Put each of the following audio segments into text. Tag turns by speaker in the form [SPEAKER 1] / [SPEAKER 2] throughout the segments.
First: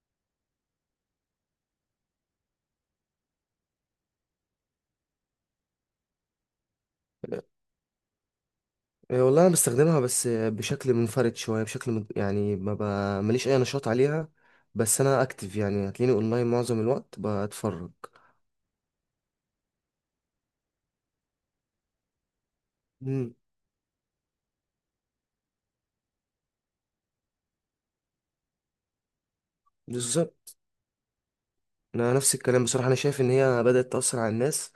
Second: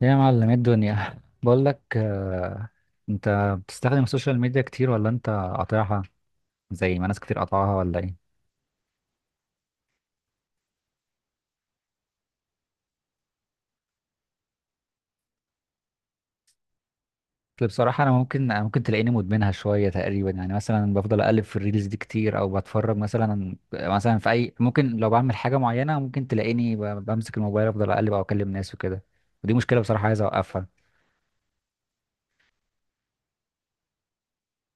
[SPEAKER 1] يا معلم إيه الدنيا بقول لك انت بتستخدم السوشيال ميديا كتير ولا انت قاطعها زي ما ناس كتير
[SPEAKER 2] آه،
[SPEAKER 1] قاطعها ولا ايه؟
[SPEAKER 2] والله انا بستخدمها، بس بشكل منفرد شويه. يعني ما ب... ماليش اي نشاط عليها. بس انا اكتف، يعني هتلاقيني اونلاين معظم الوقت
[SPEAKER 1] أصل
[SPEAKER 2] بتفرج.
[SPEAKER 1] بصراحة انا ممكن تلاقيني مدمنها شوية تقريبا، يعني مثلا بفضل اقلب في الريلز دي كتير، او بتفرج
[SPEAKER 2] امم.
[SPEAKER 1] مثلا في اي، ممكن لو بعمل حاجة معينة ممكن تلاقيني بمسك الموبايل افضل اقلب او اكلم ناس وكده. ودي مشكلة بصراحة، عايز
[SPEAKER 2] بالظبط.
[SPEAKER 1] اوقفها.
[SPEAKER 2] انا نفس الكلام بصراحه، انا شايف ان هي بدات تاثر على الناس،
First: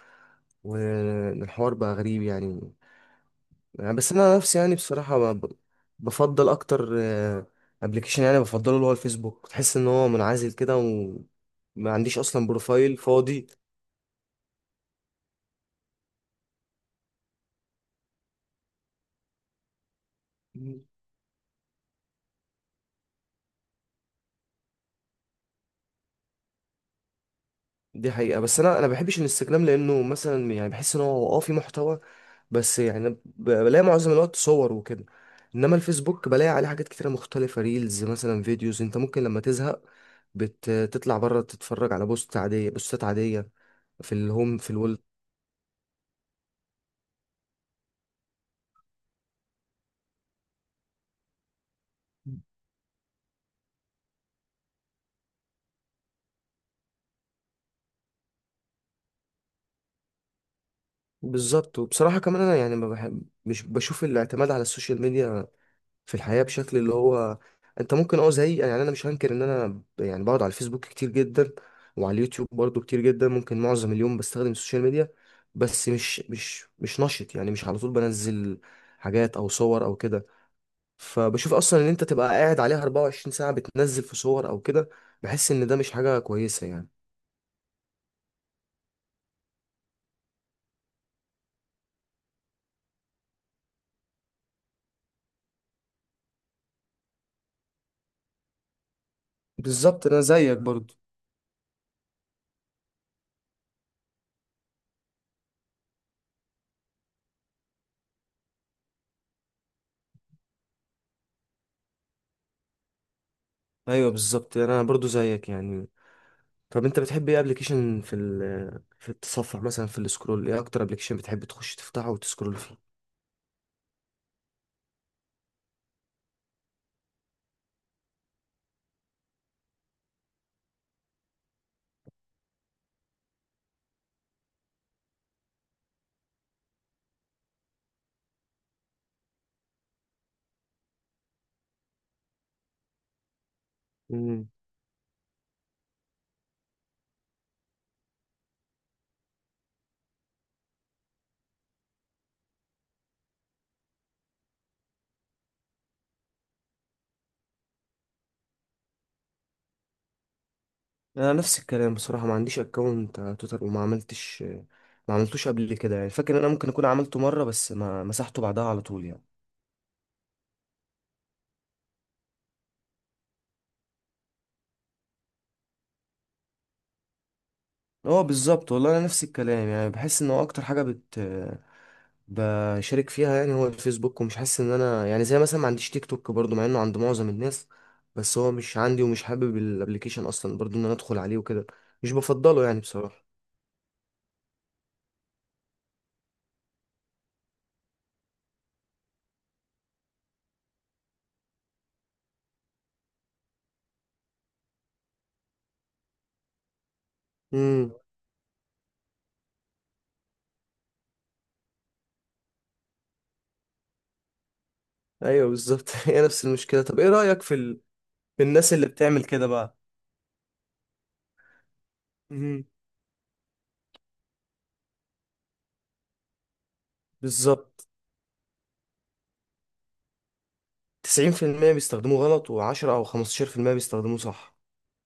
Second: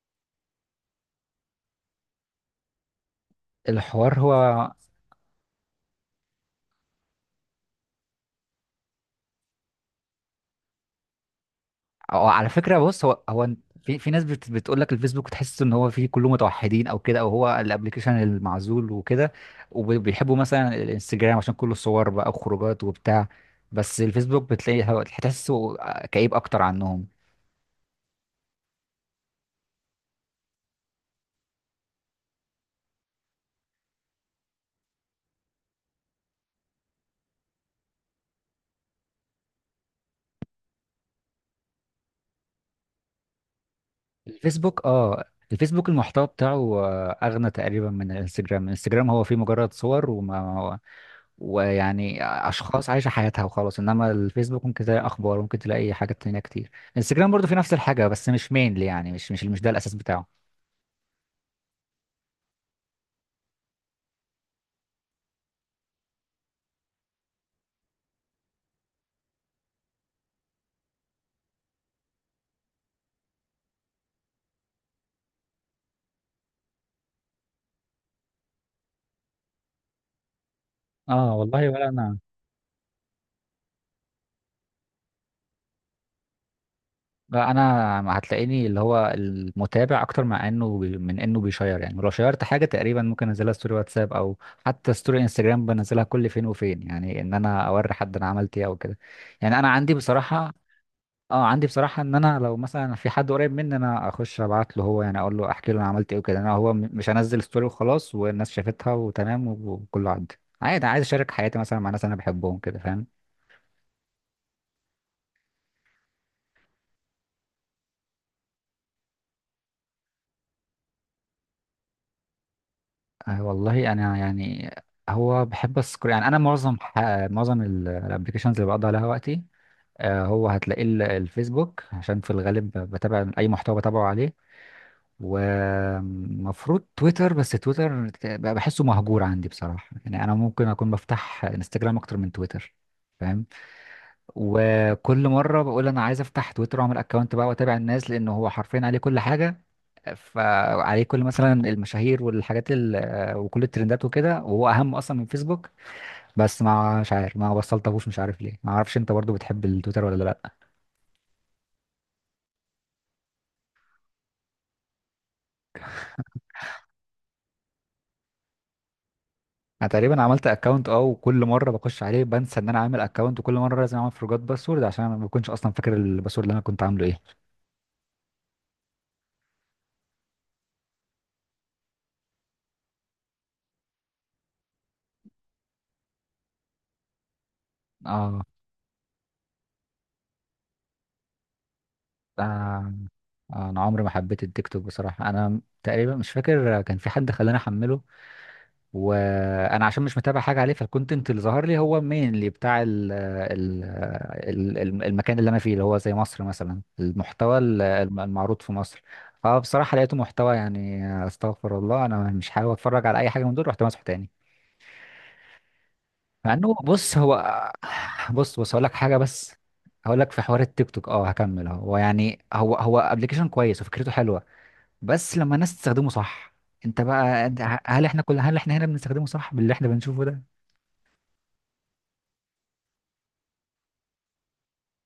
[SPEAKER 2] والحوار بقى غريب يعني. يعني بس
[SPEAKER 1] الحوار
[SPEAKER 2] انا نفسي
[SPEAKER 1] هو،
[SPEAKER 2] يعني بصراحه بفضل اكتر ابلكيشن، يعني بفضله اللي هو الفيسبوك. تحس ان هو منعزل كده، وما عنديش
[SPEAKER 1] أو
[SPEAKER 2] اصلا
[SPEAKER 1] على فكرة
[SPEAKER 2] بروفايل
[SPEAKER 1] بص، هو
[SPEAKER 2] فاضي.
[SPEAKER 1] هو في ناس بتقول لك الفيسبوك تحس ان هو فيه كله متوحدين او كده، او هو الابلكيشن المعزول وكده، وبيحبوا مثلا الانستجرام عشان كله صور بقى وخروجات وبتاع. بس الفيسبوك بتلاقي هتحسه كئيب اكتر عنهم.
[SPEAKER 2] دي حقيقة، بس انا بحبش الانستجرام، لانه مثلا يعني بحس ان هو في محتوى، بس يعني بلاقي معظم الوقت صور وكده. انما الفيسبوك بلاقي عليه حاجات كتيرة مختلفة، ريلز مثلا، فيديوز. انت ممكن لما تزهق بتطلع بره تتفرج على بوست عادية، بوستات عادية، في الهوم في
[SPEAKER 1] الفيسبوك،
[SPEAKER 2] الول.
[SPEAKER 1] الفيسبوك المحتوى بتاعه اغنى تقريبا من الانستجرام هو فيه مجرد صور، وما ويعني اشخاص عايشه حياتها وخلاص، انما الفيسبوك ممكن تلاقي اخبار، ممكن تلاقي حاجات تانية كتير. انستجرام برضو في نفس الحاجه، بس مش مينلي، يعني مش ده الاساس بتاعه.
[SPEAKER 2] بالظبط. وبصراحة كمان انا يعني ما بحب مش بشوف الاعتماد على السوشيال ميديا في الحياة بشكل اللي هو انت ممكن زي، يعني انا مش هنكر ان انا يعني بقعد على الفيسبوك كتير جدا، وعلى اليوتيوب برضو كتير جدا. ممكن معظم اليوم بستخدم السوشيال ميديا، بس مش نشط، يعني مش على طول بنزل حاجات او صور او كده.
[SPEAKER 1] اه
[SPEAKER 2] فبشوف
[SPEAKER 1] والله،
[SPEAKER 2] اصلا ان
[SPEAKER 1] ولا
[SPEAKER 2] انت
[SPEAKER 1] انا
[SPEAKER 2] تبقى قاعد عليها 24 ساعة بتنزل في صور او كده، بحس ان ده مش حاجة كويسة يعني.
[SPEAKER 1] لا، انا هتلاقيني اللي هو المتابع اكتر، مع انه من انه بيشير، يعني لو شيرت حاجه تقريبا ممكن انزلها ستوري واتساب، او حتى ستوري انستجرام بنزلها كل فين وفين، يعني ان انا اوري حد انا عملت ايه او كده. يعني انا عندي
[SPEAKER 2] بالظبط، انا
[SPEAKER 1] بصراحه
[SPEAKER 2] زيك برضو.
[SPEAKER 1] اه عندي بصراحة ان انا لو مثلا في حد قريب مني انا اخش ابعت له، هو يعني اقول له، احكي له انا عملت ايه وكده، انا هو مش هنزل ستوري وخلاص والناس شافتها وتمام وكله عدى عادي. عايز اشارك حياتي مثلا مع ناس انا بحبهم كده، فاهم.
[SPEAKER 2] ايوه بالظبط، انا برضو زيك يعني. طب انت بتحب ايه ابلكيشن في في التصفح، مثلا في السكرول، ايه اكتر ابلكيشن بتحب تخش تفتحه وتسكرول فيه؟
[SPEAKER 1] آه والله انا يعني، هو بحب السكر، يعني انا معظم معظم الابلكيشنز اللي بقضي عليها وقتي هو هتلاقيه الفيسبوك، عشان في الغالب بتابع اي محتوى بتابعه عليه. ومفروض تويتر، بس تويتر بقى بحسه مهجور عندي بصراحة، يعني أنا ممكن أكون بفتح انستجرام أكتر من تويتر، فاهم.
[SPEAKER 2] امم.
[SPEAKER 1] وكل مرة بقول أنا عايز أفتح تويتر وأعمل أكونت بقى وأتابع الناس، لأن هو حرفيا عليه كل حاجة. فعليه كل مثلا المشاهير والحاجات وكل الترندات وكده، وهو أهم أصلا من فيسبوك. بس ما مش عارف، ما وصلتهوش، مش عارف ليه، ما أعرفش. أنت برضو بتحب التويتر ولا لأ؟
[SPEAKER 2] انا نفس الكلام بصراحه، ما عنديش اكونت على تويتر، وما عملتش ما عملتوش قبل كده يعني. فاكر ان انا ممكن اكون عملته مره بس ما مسحته بعدها على طول يعني.
[SPEAKER 1] انا تقريبا عملت اكونت وكل مره بخش عليه بنسى ان انا عامل اكونت، وكل مره لازم اعمل فورجوت باسورد، عشان انا ما بكونش اصلا فاكر الباسورد اللي انا كنت عامله ايه.
[SPEAKER 2] هو بالظبط، والله انا نفس الكلام، يعني بحس ان هو اكتر حاجه بشارك فيها يعني هو الفيسبوك. ومش حاسس ان انا يعني، زي مثلا ما عنديش تيك توك برضو مع انه عند معظم الناس، بس
[SPEAKER 1] اه
[SPEAKER 2] هو مش عندي، ومش حابب الابليكيشن اصلا برضو ان انا ادخل عليه وكده. مش بفضله يعني
[SPEAKER 1] آه،
[SPEAKER 2] بصراحة.
[SPEAKER 1] انا عمري ما حبيت التيك توك بصراحه، انا تقريبا مش فاكر كان في حد خلاني احمله، وانا عشان مش متابع حاجه عليه، فالكونتنت اللي ظهر لي هو مين بتاع المكان اللي انا فيه اللي هو زي مصر مثلا، المحتوى
[SPEAKER 2] امم.
[SPEAKER 1] المعروض في مصر. فبصراحه لقيته محتوى يعني استغفر الله، انا مش حابب اتفرج على اي حاجه من دول، رحت مسحه تاني.
[SPEAKER 2] ايوه بالظبط. هي نفس
[SPEAKER 1] مع انه
[SPEAKER 2] المشكلة. طب ايه
[SPEAKER 1] بص هو
[SPEAKER 2] رأيك في في
[SPEAKER 1] بص
[SPEAKER 2] الناس
[SPEAKER 1] بص هقول
[SPEAKER 2] اللي
[SPEAKER 1] لك حاجه
[SPEAKER 2] بتعمل كده
[SPEAKER 1] بس.
[SPEAKER 2] بقى؟
[SPEAKER 1] هقول لك في حوار التيك توك، هكمل اهو. هو يعني،
[SPEAKER 2] مهم.
[SPEAKER 1] هو ابلكيشن كويس وفكرته حلوه، بس لما الناس تستخدمه صح. انت بقى،
[SPEAKER 2] بالظبط.
[SPEAKER 1] هل احنا هنا بنستخدمه صح باللي احنا بنشوفه ده؟
[SPEAKER 2] 90% بيستخدموه غلط، و10 او 15% بيستخدموه صح.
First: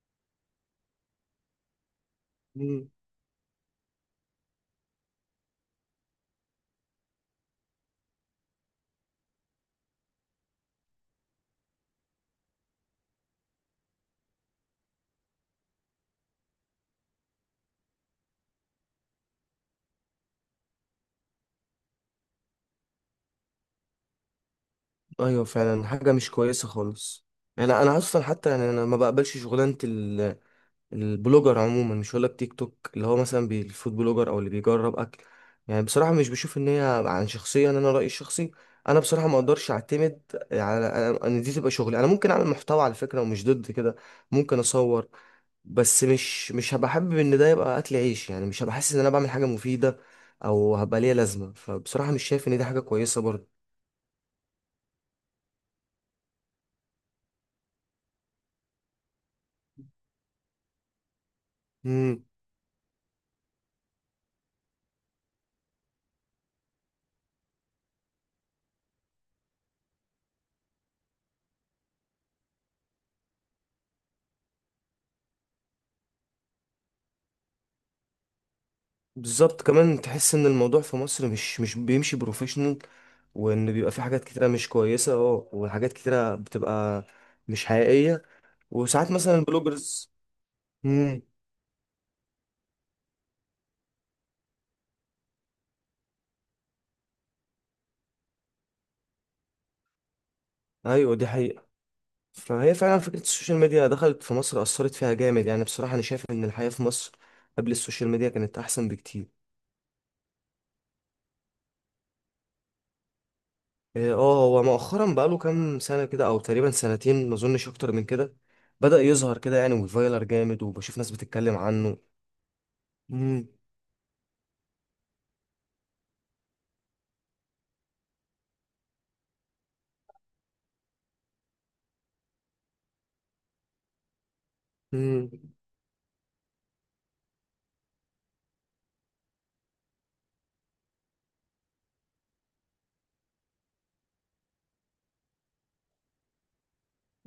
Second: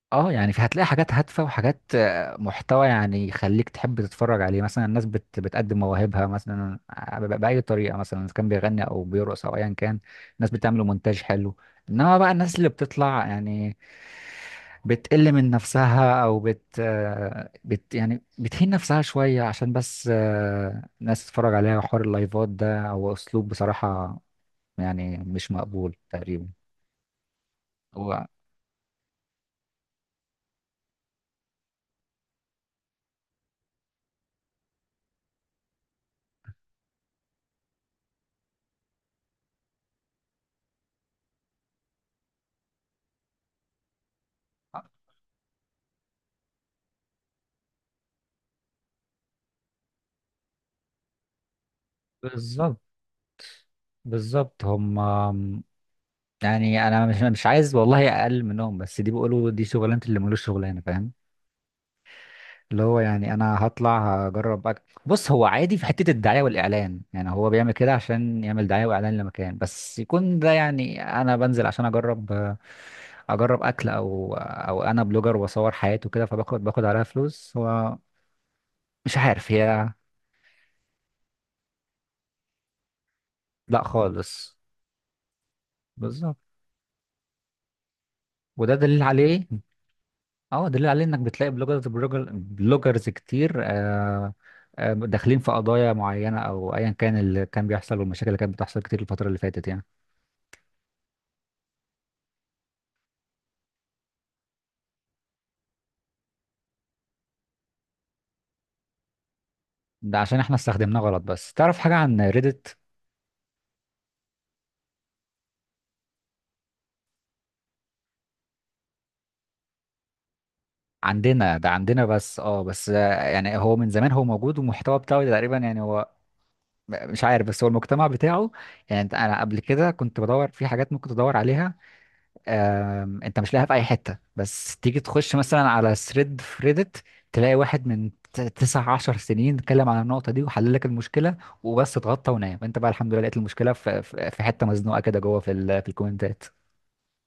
[SPEAKER 1] اه يعني في، هتلاقي حاجات هادفة وحاجات محتوى
[SPEAKER 2] مهم.
[SPEAKER 1] يعني يخليك تحب تتفرج عليه، مثلا الناس بتقدم مواهبها مثلا بأي طريقة، مثلا إذا كان بيغني أو بيرقص أو أيا كان، الناس بتعمل مونتاج حلو. إنما بقى الناس اللي بتطلع يعني بتقل من نفسها، أو بت, آه، بت يعني بتهين نفسها شوية عشان بس الناس تتفرج عليها، وحوار اللايفات ده، هو أسلوب بصراحة يعني
[SPEAKER 2] ايوه
[SPEAKER 1] مش
[SPEAKER 2] فعلا،
[SPEAKER 1] مقبول
[SPEAKER 2] حاجة مش
[SPEAKER 1] تقريبا.
[SPEAKER 2] كويسة خالص. يعني انا اصلا
[SPEAKER 1] هو
[SPEAKER 2] حتى يعني انا ما بقبلش شغلانة البلوجر عموما، مش هقولك تيك توك اللي هو مثلا الفود بلوجر او اللي بيجرب اكل. يعني بصراحه مش بشوف ان هي عن شخصيا، انا رايي الشخصي، انا بصراحه ما اقدرش اعتمد على ان دي تبقى شغلي. انا ممكن اعمل محتوى على فكره، ومش ضد كده. ممكن
[SPEAKER 1] آه،
[SPEAKER 2] اصور، بس مش هبقى حابب ان ده يبقى اكل عيش، يعني مش هبقى حاسس ان انا بعمل حاجه مفيده او هبقى ليها لازمه، فبصراحه مش شايف ان دي حاجه
[SPEAKER 1] بالظبط،
[SPEAKER 2] كويسه.
[SPEAKER 1] بالظبط. هم، يعني انا مش عايز والله اقل منهم، بس دي بيقولوا دي شغلانه، اللي ملوش شغلانه، فاهم.
[SPEAKER 2] برضه.
[SPEAKER 1] اللي هو يعني انا هطلع هجرب بص هو عادي في حته الدعايه والاعلان، يعني هو بيعمل كده عشان يعمل دعايه واعلان لمكان، بس يكون ده يعني انا بنزل عشان اجرب اكل، او انا بلوجر واصور حياتي وكده، فباخد عليها فلوس. هو مش عارف
[SPEAKER 2] بالظبط
[SPEAKER 1] هي،
[SPEAKER 2] كمان تحس ان الموضوع في مصر مش بيمشي بروفيشنال، وان
[SPEAKER 1] لا
[SPEAKER 2] بيبقى في حاجات كتيره
[SPEAKER 1] خالص،
[SPEAKER 2] مش كويسه، وحاجات كتيره
[SPEAKER 1] بالظبط.
[SPEAKER 2] بتبقى مش حقيقيه.
[SPEAKER 1] وده دليل
[SPEAKER 2] وساعات مثلا
[SPEAKER 1] عليه،
[SPEAKER 2] البلوجرز.
[SPEAKER 1] اه دليل عليه، انك
[SPEAKER 2] امم.
[SPEAKER 1] بتلاقي بلوجرز، بلوجر بلوجرز كتير داخلين في قضايا معينة او ايا كان اللي كان بيحصل، والمشاكل اللي كانت بتحصل كتير الفترة اللي فاتت يعني.
[SPEAKER 2] ايوه دي حقيقه. فهي فعلا فكره السوشيال ميديا دخلت في مصر، اثرت فيها جامد يعني. بصراحه انا شايف ان الحياه في مصر قبل السوشيال ميديا كانت احسن بكتير.
[SPEAKER 1] ده عشان احنا استخدمناه غلط. بس تعرف حاجة عن ريدت؟
[SPEAKER 2] اه، هو مؤخرا بقاله كام سنه كده، او تقريبا سنتين ما اظنش اكتر من كده، بدأ يظهر كده يعني، وفايلر جامد، وبشوف ناس بتتكلم
[SPEAKER 1] عندنا، ده
[SPEAKER 2] عنه.
[SPEAKER 1] عندنا بس اه بس آه، يعني هو من زمان هو موجود، والمحتوى بتاعه تقريبا يعني هو مش عارف، بس هو المجتمع بتاعه يعني، انا قبل كده كنت بدور في حاجات ممكن تدور عليها، انت مش لاقيها في اي حته. بس تيجي
[SPEAKER 2] امم.
[SPEAKER 1] تخش مثلا على ثريد في ريدت تلاقي واحد من تسع عشر سنين اتكلم عن النقطه دي وحل لك المشكله، وبس اتغطى ونام، انت بقى الحمد لله لقيت المشكله في في حته مزنوقه كده جوه في الكومنتات.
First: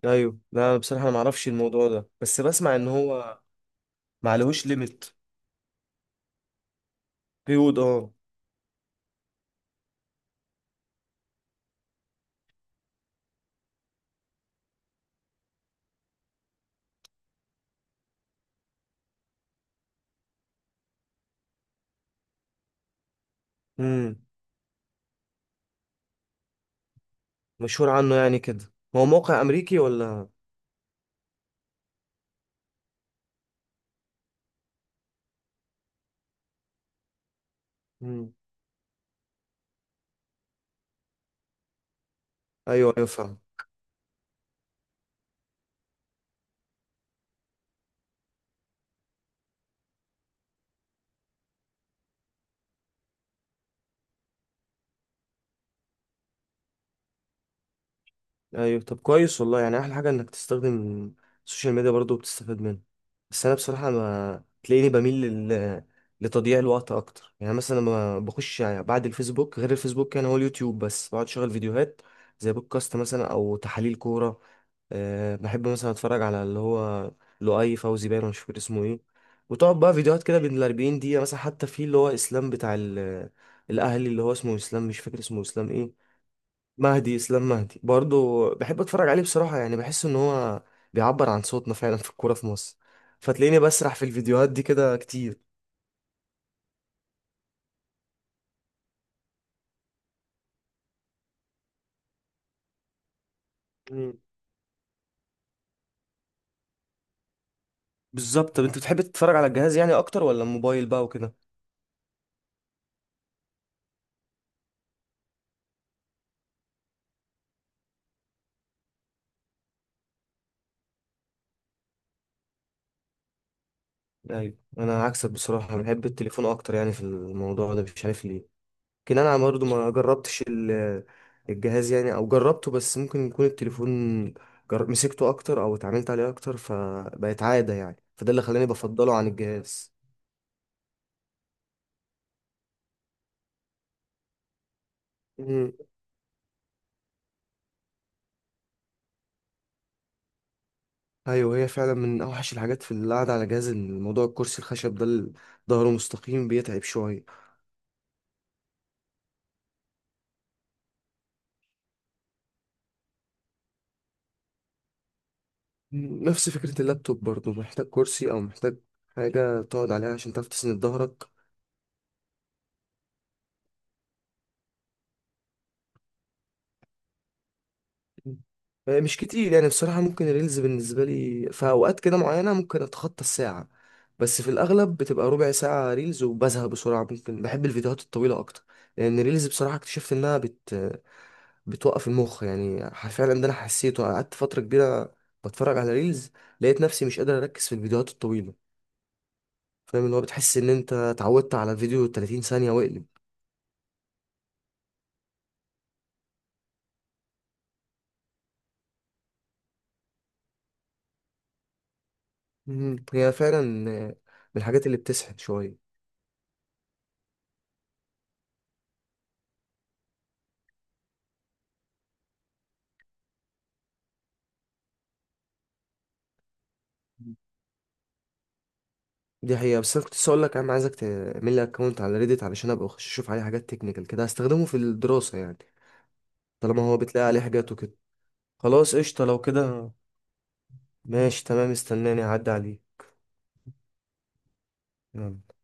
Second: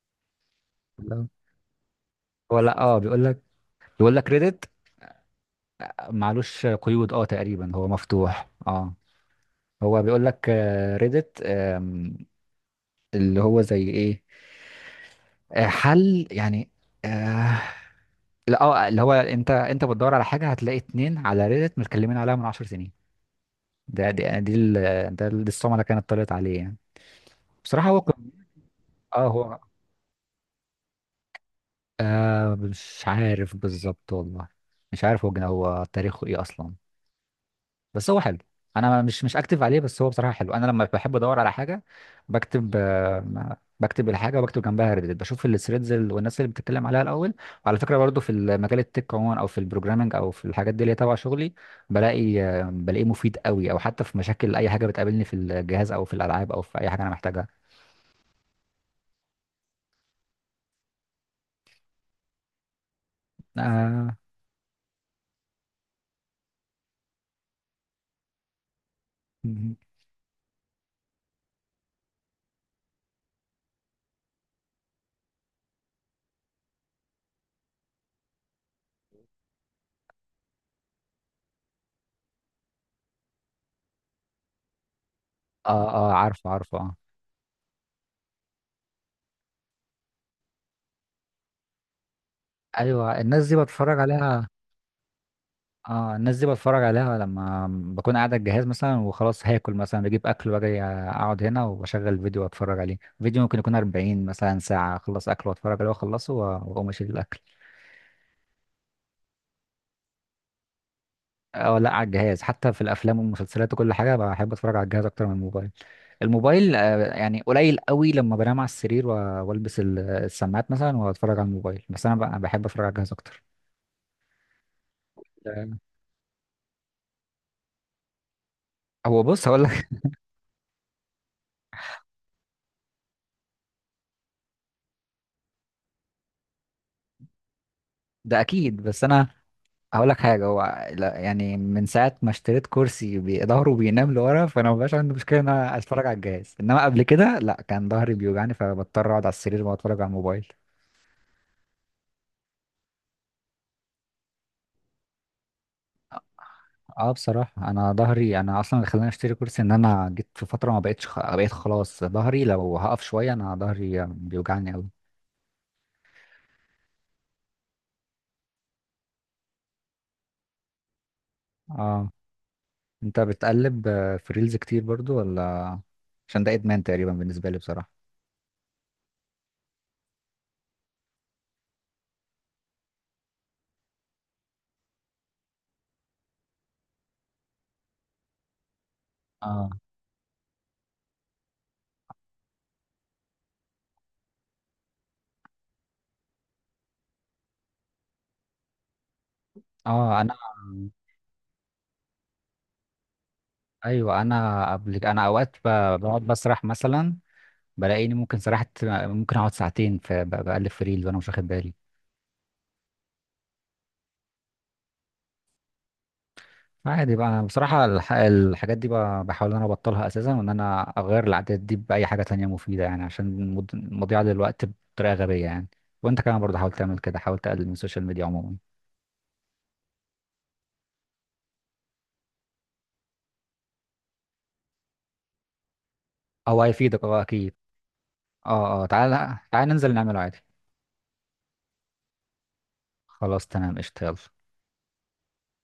[SPEAKER 2] ايوه لا، بصراحه انا ما
[SPEAKER 1] لا،
[SPEAKER 2] اعرفش الموضوع ده، بس
[SPEAKER 1] هو
[SPEAKER 2] بسمع
[SPEAKER 1] لا
[SPEAKER 2] ان
[SPEAKER 1] اه بيقول لك،
[SPEAKER 2] هو ما عليهوش
[SPEAKER 1] ريدت
[SPEAKER 2] ليميت.
[SPEAKER 1] معلوش قيود، اه تقريبا
[SPEAKER 2] بيقول
[SPEAKER 1] هو
[SPEAKER 2] اه.
[SPEAKER 1] مفتوح، اه. هو بيقول لك ريدت اللي هو زي ايه، حل يعني، آه، لا اه اللي هو انت بتدور على حاجه هتلاقي اتنين على ريدت متكلمين عليها من 10 سنين. ده
[SPEAKER 2] امم.
[SPEAKER 1] دي، دي ال- ده دي الصومعه اللي كانت طلعت عليه يعني. بصراحه
[SPEAKER 2] مشهور
[SPEAKER 1] هو
[SPEAKER 2] عنه
[SPEAKER 1] كان،
[SPEAKER 2] يعني كده، هو
[SPEAKER 1] اه
[SPEAKER 2] موقع
[SPEAKER 1] هو،
[SPEAKER 2] امريكي ولا؟
[SPEAKER 1] مش عارف بالظبط والله، مش عارف هو هو تاريخه ايه اصلا، بس هو
[SPEAKER 2] امم.
[SPEAKER 1] حلو. انا مش اكتب عليه، بس هو بصراحه حلو. انا لما بحب ادور على حاجه بكتب،
[SPEAKER 2] ايوه ايوه فاهم.
[SPEAKER 1] بكتب الحاجه وبكتب جنبها ريديت، بشوف الثريدز والناس اللي بتتكلم عليها الاول. وعلى فكره برضو في المجال التك عموما، او في البروجرامنج، او في الحاجات دي اللي هي تبع شغلي، بلاقيه مفيد قوي، او حتى في مشاكل اي حاجه بتقابلني في الجهاز او في الالعاب او في اي حاجه انا محتاجها.
[SPEAKER 2] ايوه طب كويس والله، يعني احلى حاجه انك تستخدم السوشيال ميديا برضو بتستفاد منه. بس انا بصراحه
[SPEAKER 1] اه،
[SPEAKER 2] ما تلاقيني بميل لتضييع الوقت اكتر. يعني مثلا لما بخش يعني بعد الفيسبوك، غير الفيسبوك يعني هو اليوتيوب، بس بقعد اشغل فيديوهات زي بودكاست مثلا، او تحاليل كوره. أه بحب مثلا اتفرج على اللي هو لؤي فوزي باين، ولا مش فاكر اسمه ايه، وتقعد بقى فيديوهات كده بين ال 40 دقيقة مثلا. حتى في اللي هو اسلام بتاع الاهلي، اللي هو اسمه اسلام، مش فاكر اسمه اسلام
[SPEAKER 1] اه،
[SPEAKER 2] ايه،
[SPEAKER 1] آه، عارفه عارفه آه.
[SPEAKER 2] مهدي، اسلام مهدي، برضو بحب اتفرج عليه بصراحة. يعني بحس ان هو بيعبر عن صوتنا فعلا في الكورة في مصر،
[SPEAKER 1] ايوه، الناس دي
[SPEAKER 2] فتلاقيني بسرح
[SPEAKER 1] بتفرج
[SPEAKER 2] في
[SPEAKER 1] عليها.
[SPEAKER 2] الفيديوهات دي كده كتير.
[SPEAKER 1] اه، الناس دي بتفرج عليها لما بكون قاعد على الجهاز مثلا وخلاص هاكل، مثلا بجيب اكل واجي اقعد هنا واشغل فيديو واتفرج عليه، فيديو ممكن يكون
[SPEAKER 2] مم.
[SPEAKER 1] 40 مثلا ساعة اخلص اكل واتفرج عليه واخلصه واقوم اشيل الاكل.
[SPEAKER 2] بالظبط. طب انت بتحب تتفرج على الجهاز يعني اكتر ولا الموبايل بقى وكده؟
[SPEAKER 1] اه، لا على الجهاز، حتى في الافلام والمسلسلات وكل حاجة بحب اتفرج على الجهاز اكتر من الموبايل. الموبايل يعني قليل قوي، لما بنام على السرير والبس السماعات مثلا واتفرج على الموبايل، بس انا بحب اتفرج على الجهاز اكتر.
[SPEAKER 2] ايوه انا عكسك
[SPEAKER 1] ده-
[SPEAKER 2] بصراحة، بحب التليفون اكتر يعني في الموضوع ده، مش عارف ليه. لكن
[SPEAKER 1] هو
[SPEAKER 2] انا
[SPEAKER 1] بص هقول
[SPEAKER 2] برضه
[SPEAKER 1] لك
[SPEAKER 2] ما جربتش الجهاز يعني، او جربته، بس ممكن يكون التليفون مسكته اكتر او اتعاملت عليه اكتر فبقت عادة يعني، فده
[SPEAKER 1] ده
[SPEAKER 2] اللي خلاني
[SPEAKER 1] اكيد. بس
[SPEAKER 2] بفضله عن
[SPEAKER 1] انا
[SPEAKER 2] الجهاز.
[SPEAKER 1] هقول لك حاجه، هو يعني من ساعه ما اشتريت كرسي ظهره بينام لورا، فانا مبقاش عندي مشكله ان
[SPEAKER 2] مم.
[SPEAKER 1] انا اتفرج على الجهاز، انما قبل كده لا، كان ظهري بيوجعني فبضطر اقعد على السرير واتفرج على الموبايل.
[SPEAKER 2] ايوه هي فعلا من اوحش الحاجات في القعده على جهاز، الموضوع الكرسي الخشب ده اللي ظهره مستقيم بيتعب
[SPEAKER 1] اه
[SPEAKER 2] شويه.
[SPEAKER 1] بصراحه انا ظهري، انا اصلا اللي خلاني اشتري كرسي ان انا جيت في فتره ما بقتش بقيت خلاص ظهري لو هقف شويه انا ظهري بيوجعني قوي.
[SPEAKER 2] مم. نفس فكره اللابتوب برضه، محتاج كرسي او محتاج حاجه تقعد عليها عشان تعرف تسند ظهرك.
[SPEAKER 1] اه. انت بتقلب في ريلز كتير برضو ولا؟ عشان ده ادمان تقريبا بالنسبه لي بصراحه.
[SPEAKER 2] مش كتير يعني بصراحة. ممكن الريلز بالنسبة لي في أوقات كده معينة ممكن أتخطى الساعة، بس في الأغلب بتبقى ربع ساعة ريلز وبزهق بسرعة. ممكن بحب الفيديوهات الطويلة أكتر، لأن الريلز
[SPEAKER 1] اه،
[SPEAKER 2] بصراحة اكتشفت إنها بتوقف المخ. يعني فعلا ده أنا حسيته، قعدت فترة كبيرة بتفرج على ريلز، لقيت نفسي مش قادر أركز في الفيديوهات الطويلة. فاهم اللي
[SPEAKER 1] اه.
[SPEAKER 2] هو بتحس إن أنت اتعودت على فيديو 30 ثانية واقلب.
[SPEAKER 1] انا قبل انا اوقات بقعد بسرح مثلا، بلاقيني ممكن سرحت، ممكن اقعد ساعتين بقلب في ريل وانا مش واخد بالي.
[SPEAKER 2] مم. هي فعلا من الحاجات اللي بتسحب شوية.
[SPEAKER 1] عادي بقى. انا بصراحه الحاجات دي بحاول ان انا ابطلها اساسا، وان انا اغير العادات دي باي حاجه تانية مفيده، يعني عشان مضيعه للوقت بطريقه غبيه يعني. وانت كمان برضه حاول تعمل كده، حاول تقلل من السوشيال ميديا عموما.
[SPEAKER 2] دي حقيقة، بس انا كنت لسه اقول لك انا عايزك تعمل لي اكونت على ريديت علشان ابقى اخش اشوف عليه حاجات تكنيكال كده، هستخدمه في الدراسة يعني.
[SPEAKER 1] او
[SPEAKER 2] طالما هو
[SPEAKER 1] هيفيدك اه
[SPEAKER 2] بتلاقي عليه
[SPEAKER 1] اكيد.
[SPEAKER 2] حاجات وكده،
[SPEAKER 1] اه
[SPEAKER 2] خلاص قشطة
[SPEAKER 1] تعالى
[SPEAKER 2] لو
[SPEAKER 1] تعالى
[SPEAKER 2] كده.
[SPEAKER 1] ننزل نعمله عادي.
[SPEAKER 2] ماشي تمام، استناني اعدي عليه.
[SPEAKER 1] خلاص تمام قشطه، يلا.
[SPEAKER 2] يلا.